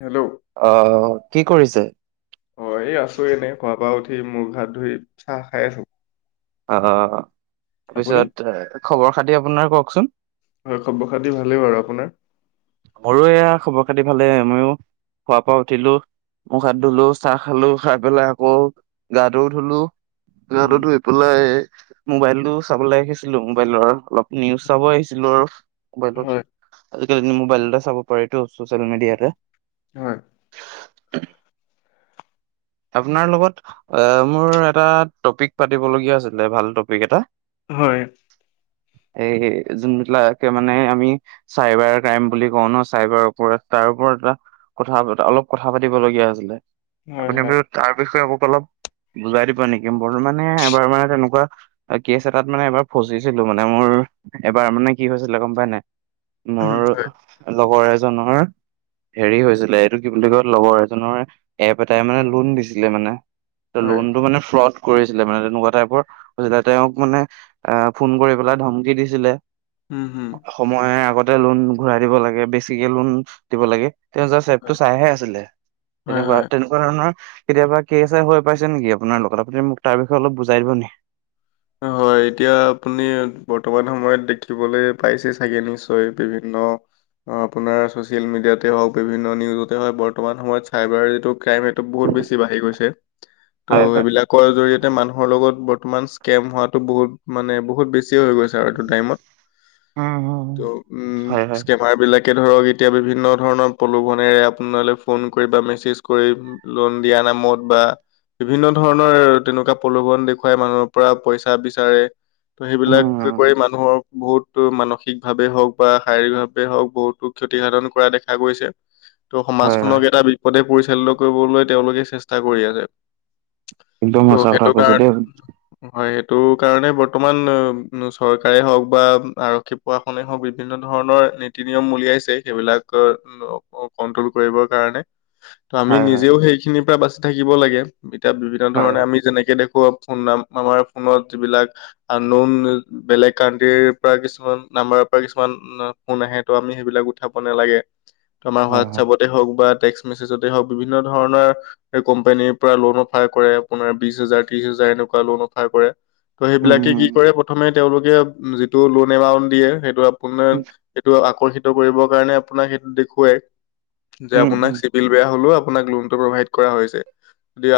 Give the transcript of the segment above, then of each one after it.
Hello অ কি কৰিছে অ এই আছো এনেই শুৱা পা উঠি মুখ হাত ধুই চাহ খাই আছো অ আপুনি তাৰপিছত খবৰ খাতি আপোনাৰ কওঁকচোন হয় খব খাতি ভালেই বাৰু আপোনাৰ মৰো এয়া খবৰ খাতি ভালে ময়ো শুৱা পা উঠিলো মুখ হাত ধুলো হয় চাহ খালো খাই পেলাই আকৌ গাটোও ধুলো উম গাটোতো ধুই বোলে মোবাইলটো চাবলৈ আহিছিলো মোবাইলৰ অলপ নিউজ চাব আহিছিলো আৰু বাইকত হয় আজি কালিটো মোবাইলটে চাব পাৰিতো চচিয়েল মিডিয়াতে হয় আপোনাৰ লগত অ মোৰ এটা টপিক পাতিবলগীয়া আছিলে ভাল টপিক এটা হয় এই যোনবিলাকে মানে আমি চাইবাৰ ক্ৰাইম বুলি কওঁ ন চাইবাৰৰ ওপৰত তাৰ ওপৰত এটা কথা অলপ কথা পাতিবলগীয়া আছিলে হয় আপুনি হয় তাৰ বিষয়ে মোক অলপ বুজাই দিব নিকি বৰ্ মানে এবাৰ মানে তেনেকুৱা কেছ এটাত মানে এবাৰ ফচিছিলো মানে মোৰ এবাৰ মানে কি হৈছিলে গম পাই নাই মোৰ উম হয় লগৰ এজনৰ হেৰি হৈছিলে এইটো কি বুলি কয় লগৰ এজনৰ এপ এটাই মানে লোন দিছিলে মানে ত হয় লোনতটো মানে ফ্ৰড কৰিছিলে মানে তেনেকুৱা টাইপৰ হৈছিলে তেওঁক মানে এহ ফোন কৰি পেলাই ধমকি দিছিলে উম হুম সময়ে আগতে লোন ঘূৰাই দিব লাগে বেছিকে লোন দিব লাগে তেওঁ যে চেপটো চাইহে হয় তেনেকুৱা হয় তেনেকুৱা ধৰণৰ কেতিয়াবা কেচ এ হৈ পাইছে নিকি আপোনাৰ লগত আপুনি মোক তাৰ বিষয়ে অলপ বুজাই দিব নি হয় এতিয়া আপুনি বৰ্তমান সময়ত দেখিবলৈ পাইছে চাগে নিশ্চয় বিভিন্ন অ আপোনাৰ চচিয়েল মিডিয়াতে হওক বিভিন্ন নিউজতে হয় বৰ্তমান সময়ত চাইবাৰ যিটো ক্ৰাইম এইটো বহুত বেছি বাঢ়ি গৈছে হয় ত' হয় এইবিলাকৰ জৰি়য়তে মানুহৰ লগত বৰ্তমান স্কেম হোৱাতো বহুত মানে বহুত বেছিয়ে হৈ গৈছে তাৰ এইটো টাইমত উম উম ত উম হয় হয় স্কেমাৰ বিলাক তাকে ধৰক এতিয়া বিভিন্ন ধৰণৰ প্ৰলোভনেৰে আপোনালৈ ফোন কৰি বা মেছেজ কৰি লোন দিয়া নামত বা বিভিন্ন ধৰণৰ তেনেকুৱা প্ৰলোভন দেখুৱাই মানুহৰ পৰা পইচা বিচাৰে ত' উম সেইবিলাক উম কৰি মানুহৰ বহুতো মানসিক ভাৱে হওক বা শাৰীৰিক ভাৱে হওক বহুতো ক্ষতিসাধন কৰা দেখা গৈছে ত' হয় হয় সমাজখনক এটা বিপদে পৰিচালিত কৰিবলৈ তেওঁলোকে চেষ্টা কৰি আছে একদম ত' সঁচা কথা সেইটো কৈছোঁ কাৰণ দে। হয় এইটো কাৰণে বৰ্তমান চৰকাৰে হওক বা আৰক্ষী [unintelligible] হও বিভিন্ন ধৰণৰ নীতি-নিয়ম উলিয়াইছে সেইবিলাক [unintelligible] কন্ট্ৰল কৰিবৰ কাৰণে ত' আমি হয় হয় নিজেও সেইখিনিৰ পৰা বাচি থাকিব লাগে এতিয়া বিভিন্ন হয় ধৰণে আমি যেনেকে দেখো ফোন নাম আমাৰ ফোনত যিবিলাক আন নৌন বেলেগ কানট্ৰিৰ পৰা কিছুমান নাম্বাৰৰ পৰা কিছুমান ফোন আহে ত' আমি সেইবিলাক উঠাব নেলাগে ত' আমাৰ হয় হয় হোৱাটছপত তে হওক টেক্স মেছেজতে হওক বিভিন্ন ধৰণৰ এ কোম্পানীৰ পৰা লোন অফাৰ কৰে আপোনাৰ বিছ হাজাৰ, ত্ৰিছ হাজাৰ এনেক কোৱা লোন অফাৰ কৰে ত' উম সেইবিলাকে কি উম কৰে প্ৰথমে তেওঁলোকে যিটো লোন এমাউণ্ট দিয়ে সেইটো আপোনাৰ এইটো আকৰ্ষিত কৰিব কাৰণে আপোনাক সেইটো দেখুৱাই যে উম আপোনাক উম বিল বেয়া হলেওঁ আপোনাক লোনটো প্ৰভাইট কৰা হৈছে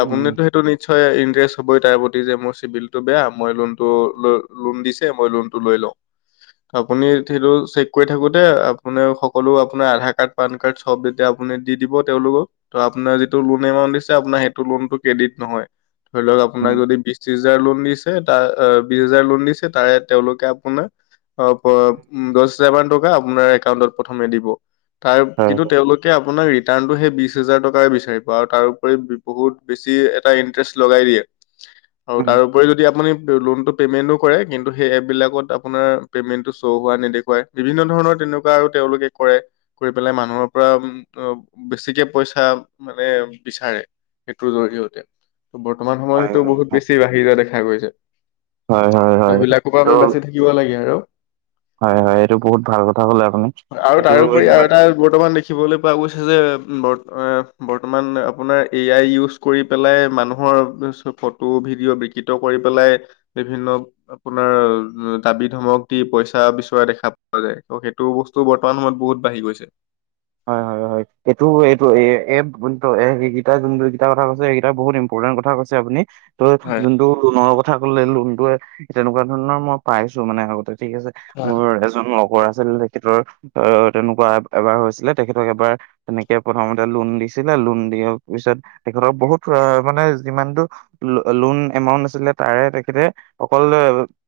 উম উম আপুনিতো সিটো নিচ্ছয় ইন্তেৰেষ্ট হবই দি যে মোৰ চিভিলটো বেয়া মই লোনটো ল- লোন দিছে মই লোনটো লৈ লওঁ। ত'আপুনিত সেইটো চেক কৰি থাকো তে আপুনাৰ সকলো আপোনাৰ আধাৰ কাৰ্ড পান কাৰ্ড চব যেতিয়া আপুনি দি দিব তেওঁলোকক ত' আপোনাৰ যিটো লোন এমাউন্ট দিছে আপোনাৰ সেইটো লোনটো ক্ৰেডিট নহয় ধৰি লওক উম আপোনাক উম যদি ত্ৰিছ হাজাৰ লোন দিছে তাৰ আহ বিছ হাজাৰ লোন দিছে তাৰে তেওঁলোকে আপোনা [unintelligible] দছ হাজাৰ মান টকা আপোনাৰ একাউটত প্ৰথমে দিব তাৰ হয় কিন্তু তেওঁলোক তে আপোনাক ৰিটাৰ্ণটো সেই বিছ হেজাৰ টকায়ে বিচাৰিব আৰু তাৰোউপৰি বহুত বেছি এটা ইণ্টাৰেষ্ট লগাই দিয়ে। আৰু উম তাৰ উপৰি যদি আপুনি লোন টো পেমেন্টো কৰে কিন্তু সেই এপ বিলাকত আপোনাৰ পেমেণ্টো শ্ব' হোৱা নেদখুৱাই। বিভিন্ন ধৰণৰ তেনেকুৱা আৰু তেওঁলোকে কৰে। কৰি পেলাই মানুহৰ পৰা বেছিকে পইচা মানে বিচাৰে। সেইটোৰ জৰিয়তে ত' বৰ্তমান সময় হয় সেইটো হয় বহুত বেছি বাঢ়ি যোৱা দেখা গৈছে। হয় হয় হয় হয় ত'সেইবিলাকৰ পৰা আমি ত' বাচি থাকিব লাগে আৰু। হয়, হয় এইটো বহুত ভাল কথা কলে আপুনি আৰু এইটো তাৰোপৰি আৰু এনেকুৱা এটা বৰ্তমান দেখিবলৈ পোৱা গৈছে যে [unintelligible] বৰ্তমান আপোনাৰ এ আই ইউজ কৰি পেলাই মানুহৰ ফটো ভিডিঅ বিকৃত কৰি পেলাই বিভিন্ন আপোনাৰ দাবি ধমক দি পইচা বিচৰা দেখা পোৱা যায় ত'সেইটো বচ তো বৰ্তমান সময়ত বহুত বাঢ়ি গৈছে। হয়, হয়, হয়। হয় এইটো, এইটো [unintelligible] এইকেটা যোনটো এইকেইটা কথা কৈছে এইকেইটা বহুত ইম্পৰ্টেন্ট কথা কৈছে আপুনি ত' হয় যোনটো লোনৰ কথা ক'লে লোনটোৱে তেনেকুৱা ধৰণৰ মই পাইছো মানে আগতে ঠিক আছে। হয় মোৰ এজন লগৰ আছিল তেখেতৰ অ' তেনেকুৱা এবাৰ হৈছিলে তেখেতক এবাৰ তেনেকে প্ৰথমতে লোন দিছিলে লোন দিয়াৰ পিছত তেখেতক বহুত মানে যিমানটো ল-লোন এমাউন্ট আছিলে তাৰে তেখেতে অকল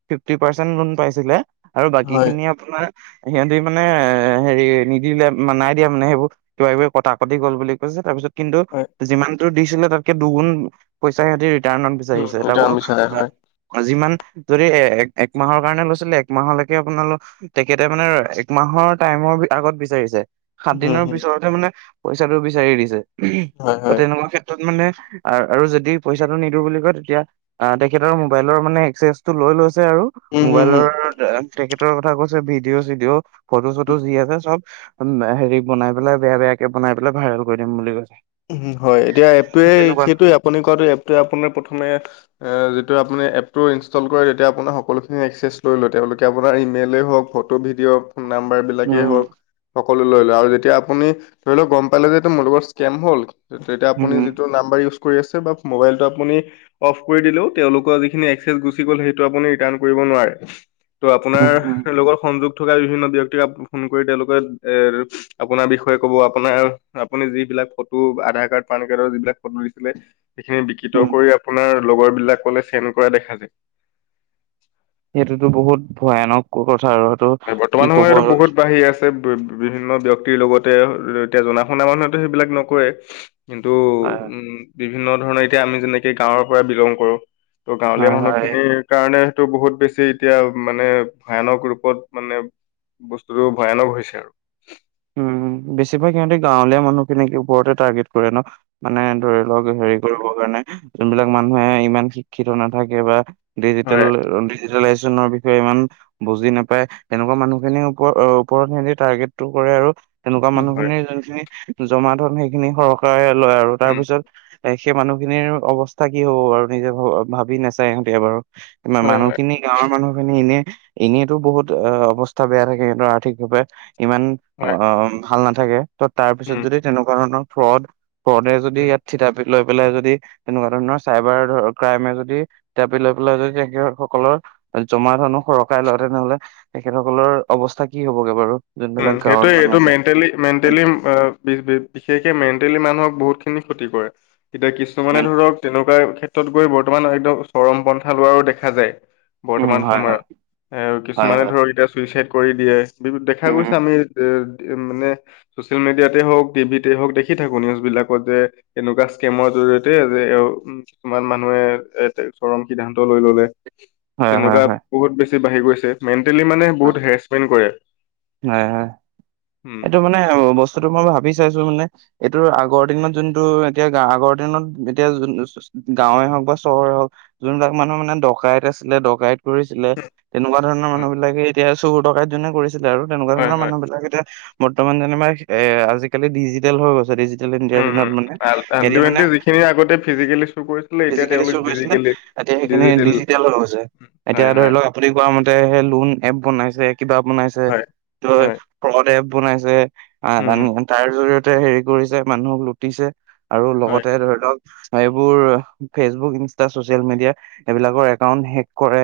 ফিফটি পাৰ্চেণ্ট লোন পাইছিলে। আৰু বাকী হয় খিনি আপোনাৰ সিহতি মানে এ হেৰি নিদিলে নাই দিয়া মানে সেইবোৰ কিবা-কিবি কটা কটি গ'ল বুলি কৈছে, তাৰপিছত কিন্তু হয় যিমান টো দিছিলে তাতকে দুগুন পইচা সিহঁতি ৰিটাৰ্ণত উম, বিচাৰিছে এইটো তাকো আমি চাই হয় যিমান যদি এ- একমাহৰ কাৰণে লৈছিলে একমাহলৈকে আপোনালোক তেখেতে মানে একমাহৰ টাইমৰ আগত বিচাৰিছে। সাত উম দিনৰ উম পিছতহে মানে পইচাটো বিচাৰি দিছে ত' তেনেকুৱা ক্ষেত ত কি মানে আৰু যদি পইচাটো নিদিওঁ বুলি কয়, তেতিয়া - অ', তেখেতৰ মোবাইলৰ মানে এক্সেছটো লৈ লৈছে আৰু - হম হম মোবাইলৰ তেখেতৰ কথা কৈছে, ভিডিঅ'-চিডিঅ' ফটো-চটো যি আছে চব - উম, হেৰি বনাই পেলাই বেয়া-বেয়াকে বনাই পেলাই ভাইৰেল কৰি দিম বুলি কৈছে। উম, হয়, এতিয়া এপটোৱে তেনেকুৱা সেইটোৱে আপুনি কোৱাটো এপটোৱে আপোনাৰ প্ৰথমে - এ যিটো আপুনি এপটো ইনষ্টল কৰে তেতিয়া আপোনাৰ সকলোখিনি এক্সেছ লৈ লয়, তেওঁলোকে আপোনাৰ ইমেইলে হক ফ টো ভিডিঅ', ফোন নাম্বাৰটো - বিলাকেই উম হওক, সকলো লৈ লয়, আৰু যেতিয়া আপুনি ধৰি লওক গম পালে যে এইটো মোৰ লগত স্কেম হ'ল - টো তেতিয়া উম আপুনি উম যিটো নাম্বাৰ ইউজ কৰি আছে বা মোবাইলটো আপুনি - অফ কৰি দিলেও তেওঁলোকৰ যিখিনি এক্সেচ গল হেইটো আপুনি ৰিটান কৰিব নোৱাৰে। ত' উম আপোনাৰ উম লগত সংযোগ - থকা বিভিন্ন ব্যক্তিকে ফোন কৰি তেওঁলোকে এ আপোনাৰ বিষয়ে ক'ব, আপোনাৰ আপুনি যিবিলাক - ফটো আধাৰ কাৰ্ড, পান কাৰ্ডৰ যিবিলাক ফটো দিছিলে, সেইখিনি বিকৃত উম কৰি আপোনাৰ লগৰ বিলাকলে - চেণ্ কৰা দেখা যায়। সেইটোতো বহুত ভয়ানক কথা আৰু। কি বৰ্তমান কব সময়ত এটো আৰু বহুত বাঢ়ি আছে। ত বিভিন্ন ব্যক্তিৰ লগতে, এতিয়া জনা শুনা মানুহেতো সেইবিলাক নকৰে। কিন্তু হয় উম, বিভিন্ন ধৰণৰ এতিয়া আমি যেনেকে গাঁৱৰ পৰা বিলং কৰো। ত' গাঁৱলীয়া হয় হয় মানুহখিনিৰ কাৰণে সেইটো বহুত বেছি এতিয়া মানে ভয়ানক ৰূপত - মানে বস্তুটো ভয়ানক হৈছে আৰু। উম, বেছিভাগ সিহঁতি গাঁৱলীয়া মানুহখিনিকে ওপৰতে টাৰ্গেট কৰে ন'। মানে ধৰি লওক হেৰি কৰিবৰ কাৰণে যোনবিলাক মানুহে ইমান শিক্ষিত নাথাকে, বা - ডিজিটেল হয় ডিজ - ডিজিটেলাইচেনৰ বিষয়ে ইমান বুজি নেপাই, এনেকুৱা মানুহখিনিৰ ওপৰ ওপৰত সিহঁতি টাৰ্গেট টো - কৰে আৰু সেনেকুৱা হয় মানুহখিনিৰ যোনখিনি জমা দন সেইখিনি সৰ কাই লয় আৰু, তাৰ উম পিছত - এ সেই মানুহ খিনিৰ অৱস্থা কি হব বাৰু নিজে ভাবি নাচায় সিহঁতে এবাৰু। হয় হয় মানুহখিনি গাঁৱৰ মানুহখিনি এনেই - এনেইতো বহুত অৱস্থা বেয়া থাকে সিহঁতৰ আৰ্থিকভাৱে, ইমান অ হয় - ভাল নাথাকে, ত তাৰ পিছত উম যদি তেনেকুৱা ধৰণৰ ফ্ৰড, ফ্ৰডে যদি উম ইয়াত থিতাপি - লৈ পেলাই যদি, তেনেকুৱা ধৰণৰ চাইবাৰ ক্ৰাইমে যদি - থিতাপি লৈ পেলাই যদি তেখেতসকলৰ, জমা ধনো সৰকাই লয় তেনেহলে - তেখেতসকলৰ অৱস্থা কি হবগে বাৰু, যোনবিলাক - ত এইটো মেণ্টেলি মেণ্টেলি বি বি বিশেষকে মেণ্টেলি মানুহক বহুত খিনি ক্ষতি কৰে। এতিয়া কিছুমানে ধৰক তেনেকুৱা ক্ষেত্ৰত গৈ বৰ্তমান একদম চৰম পন্থা লোৱাৰো দেখা যায়। উম, বৰ্তমান হয়, হয়, সময়ত। এ হয়, কিছুমানে হয়, ধৰক এতিয়া চুইচাইদ কৰি দিয়ে, বিভি দেখা উম, গৈছে আমি এ মানে - চচিয়েল মিডিয়াতেই হওক টিভিতে হওক দেখি থাকো নিউজ বিলাকত যে - এনেকুৱা স্ক্ৰেমৰ জৰিয়তে যে অ উম - কিছুমান মানুহে এ চৰম সিদ্ধান্ত লৈ ললে। হয়, হয়, তেনেকুৱা হয়, বহুত বেছি বাঢ়ি গৈছে, মেণ্টেলি মানে বহুত হেৰেছমেণ্ট কৰে। হয় হয়, উম এইটো মানে বস্তুটো মই ভাবি চাইছো মানে - এইটো আগৰ দিনত যোনটো এতিয়া গাওঁ আগৰ দিনত এতিয়া যোন - গাঁৱে হওক বা চহৰে হওক, যোনবিলাক মানুহে মানে ডকাইত আছিলে ডকাইত কৰিছিলে - তেনেকুৱা ধৰণৰ হয় মানুহবিলাকে এতিয়া চুৰ ডকাই যোনে কৰিছিলে আৰু তেনেকুৱা হয় ধৰণৰ হয়। মানুহবিলাক এতিয়া - বৰ্তমান যেনিবা এ আজিকালি ডিজিটেল হৈ গৈছে, ডিজি টেল ইণ্ডিয়াৰ উম দিনত উম মানে, সিহঁতে মানে, আল্টিমেটলি যিখিনি আগতে ফিজিকেলি শ্ব' কৰিছিলে এতিয়া ফিজিকেলি তেওঁলোক চুৰ কৰিছিলে। ডিজিকেলি এতিয়া সেইখিনি ডিজিটেল হৈ গৈছে, এতিয়া হয় ধৰি হয় লওক আপুনি কৰাৱা ম'তে সেই লোন এপ বনাইছে কিবা বনাইছে, হয় ত' হয় ফ্ৰদ এপ বনাইছে। আহ, উম উম, তাৰ জৰীয়তে হেৰি কৰিছে মানুহক লুটিছে, আৰু হয় লগতে ধৰি লওক এইবোৰ, ফেচবুক, ইনষ্ট্ৰা চচিলয়েমিডিয়াত এইবিলাকৰ একাউণ্ট হেক কৰে,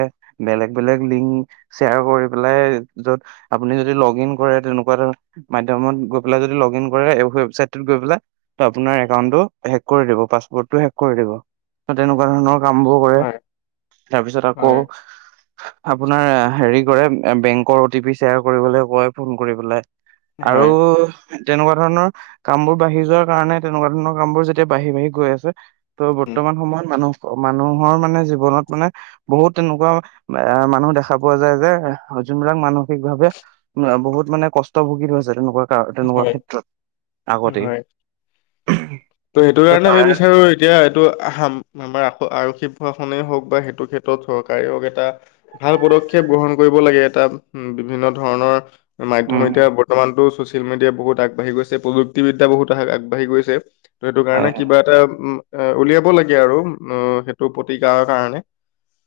বেলেগ বেলেগ লিংক শ্বেয়াৰ কৰি পেলাই য'ত আপুনি যদি লগ ইন কৰে তেনেকুৱা এটা মাধ্যমত গৈ পেলাই, যদি লগ ইন কৰে ৱেবচাইটটোত গৈ পেলাই। ত' আপোনাৰ একাউন্টটো হেক কৰি দিব পাছপোৰ্টটো হেক কৰি দিব, ত' তেনেকুৱা ধৰণৰ কামবোৰ কৰে। হয় তাৰপিছত হয় আকৌ, আপোনাৰ হেৰি কৰে বেংকৰ অ টি পি শ্বেয়াৰ কৰিবলৈ কয়, ফোন কৰি পেলাই, আৰু হয় তেনেকুৱা ধৰণৰ কাম বোৰ বাঢ়ি যোৱাৰ কাৰণে, তেনেকুৱা ধৰণৰ কাম বোৰ যেতিয়া বাঢ়ি বাঢ়ি গৈ আছে। ত' উম বৰ্তমান সময়ত মানুহ মানুহৰ মানে জীৱনত মানে বহুত তেনেকুৱা মানুহ দেখা পোৱা যায় যে, যোনবিলাক মানুহ বিশেষ ভাৱে, বহুত মানে কষ্ট ভুগি থৈছে তেনেকুৱা তেনেকুৱা হয় ক্ষেত্ৰত, আগতেই, হয় সেইটো ত' কাৰণে আমি তাৰ বিচাৰো এতিয়া এইটো আমাৰ আৰক্ষী প্ৰশাসনেই হ'ওক বা সেইটো ক্ষেত্ৰত চৰকাৰেই হ'ওক এটা ভাল পদক্ষেপ গ্ৰহণ কৰিব লাগে এটা উ, বিভিন্ন ধৰণৰ, মাধ্যম উম এতিয়া বৰ্তমানতো ছচিয়েল মিডিয়া বহুত আগবাঢ়ি গৈছে, প্ৰযুক্তিবিদ্যা বহুত আগবাঢ়ি গৈছে, ত' সেইটো হয় কাৰণে কিবা এটা এ উলিয়াব লাগে আৰু উ, সেইটো প্ৰতিকাৰ কাৰণে।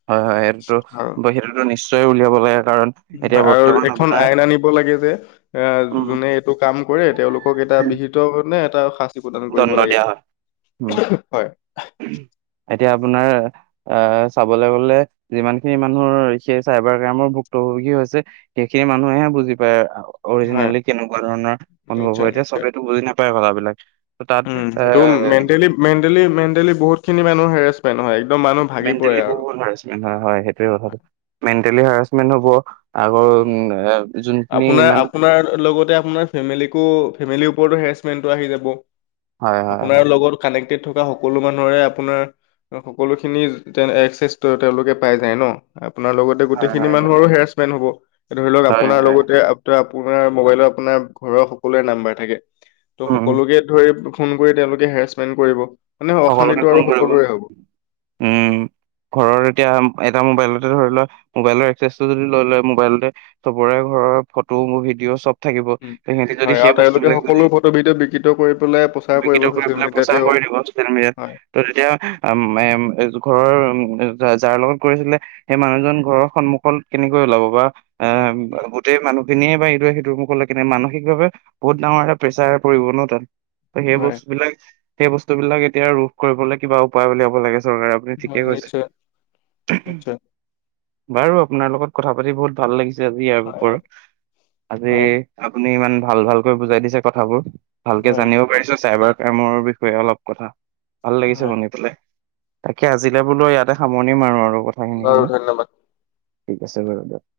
হয় হয় সেইটোতো আৰু বা সেইটোতো নিশ্চয় উলিয়াব লাগে কাৰণ এতিয়া হয়, আৰু বৰ্তমান এখন আপোনাৰ আইন আনিব লাগে যে এ উম যোনে এইটো কাম কৰে তেওঁলোকক এটা বিহিত নে এটা শাস্তি প্ৰদান কৰিব দণ্ড লাগে, দিয়া হয় উম হয়। এতিয়া আপোনাৰ আহ, চাবলৈ গলে, যিমান খিনি মানুহৰ সেই চাইবাৰ ক্ৰাইমৰ ভুক্তভোগী হৈছে। সেইখিনি মানুহেহে বুজি পায়। হয় অৰজিনেলি কেনেকুৱা ধৰণৰ অনুভৱ নিশ্চয় হয়, এতিয়াটো নিশ্চয় চবেটো বুজি নাপায় কথাবিলাক। ত' উম, তাত সেইটো এ মেণ্টেলি মেণ্টেলি, মেণ্টেলি বহুত খিনি মানুহ হেৰেচমেণ্ট হয়। একদম মানুহ ভাগি পৰে মেণ্টেলি আৰু। বহুত হয়, হাৰেচমেন্ট হয়, সেইটোৱে কথাটো, মেণ্টেলি হেৰাচমেন্ট হ'ব। আগৰ উম এ, যোনখিনি আপোনাৰ, ইমান আপোনাৰ লগতে আপোনাৰ ফেমিলিকো ফেমিলি ওপৰতো হেৰেচমেণ্টটো আহি যাব, হয় হয় হয় অপোনাৰ লগত কানেক্টেড থকা সকলো মানুহৰে আপোনাৰ সকলোখিনি, একচেছ তেওঁলোকে পাই যায় ন'। আপোনাৰ লগতে গোটেই হয় খিনি হয় মানুহৰো হেৰাছমেণ্ট হ'ব। ধৰি লওক হয় আপোনাৰ হয় হয় লগতে ত' আপোনাৰ মোবাইলত আপোনাৰ ঘৰৰ সকলোৰে নাম্বাৰ থাকে। ত' উম উম। সকলোকে ধৰি ফোন কৰি তেওঁলোকে হেৰেছমেণ্ট কৰিব। মানে সকলোকে অশান্তিটো ফোন আৰু কৰিব সকলোৰে হ'ব। উম ঘৰৰ এতিয়া এটা মোবাইলতে ধৰি লোৱা মোবাইলৰ এক্সেছটো যদি লৈ লয়। মোবাইলতে চবৰে ঘৰৰ ফটো মোৰ ভিডিঅ' চব থাকিব, উম, ত' সিহঁতি হয় যদি আৰু সেই তেওঁলোকে বস্তুবলাক সকলো যদি ফটোবিধ বিকৃত কৰি পেলাই প্ৰচাৰ কৰিব বিকৃত কৰি ছচিয়েল পেলাই মিডিয়াতে প্ৰচাৰ হওক। কৰি দিব ছচিয়েল মিডিয়াত, হয়, ত' তেতিয়া এ ঘৰৰ উ, যাৰ লগত কৰিছিলে সেই মানুহজন ঘৰৰ সন্মুখত কেনেকৈ ওলাব বা এ উম, উম, গোটেই মানুহখিনিয়ে বা ইটোৱে সিটোৰ মুখলৈ কেনে মানসিকভাৱে বহুত ডাঙৰ এটা প্ৰেছাৰ পৰিব ন' তাত। ত সেই হয়, বস্তুবিলাক সেই বস্তুবিলাক এতিয়া ৰোধ কৰিবলৈ কিবা উপায় উলিয়াব লাগে। দৰকাৰ আপুনি ঠিকেই হয় কৈছে নিশ্চয়, উহ উ। নিশ্চয়, বাৰু আপোনাৰ লগত কথা পাতি বহুত ভাল লাগিছে আজি ইয়াৰ হয়, [unintelligible] আজি হয়, আপুনি ইমান ভাল ভালকৈ বুজাই দিছে কথাবোৰ। ভালকে হয়, জানিব পাৰিছো, চাইবাৰ কামৰ বিষয়ে অলপ কথা ভাল লাগিছে হয়। শুনি পেলাই, তাকে আজিলে বোলো ইয়াতে সামৰণি মাৰো আৰু কথ বাৰু ধন্যবাদ। ঠিক আছে বাৰু দিয়ক।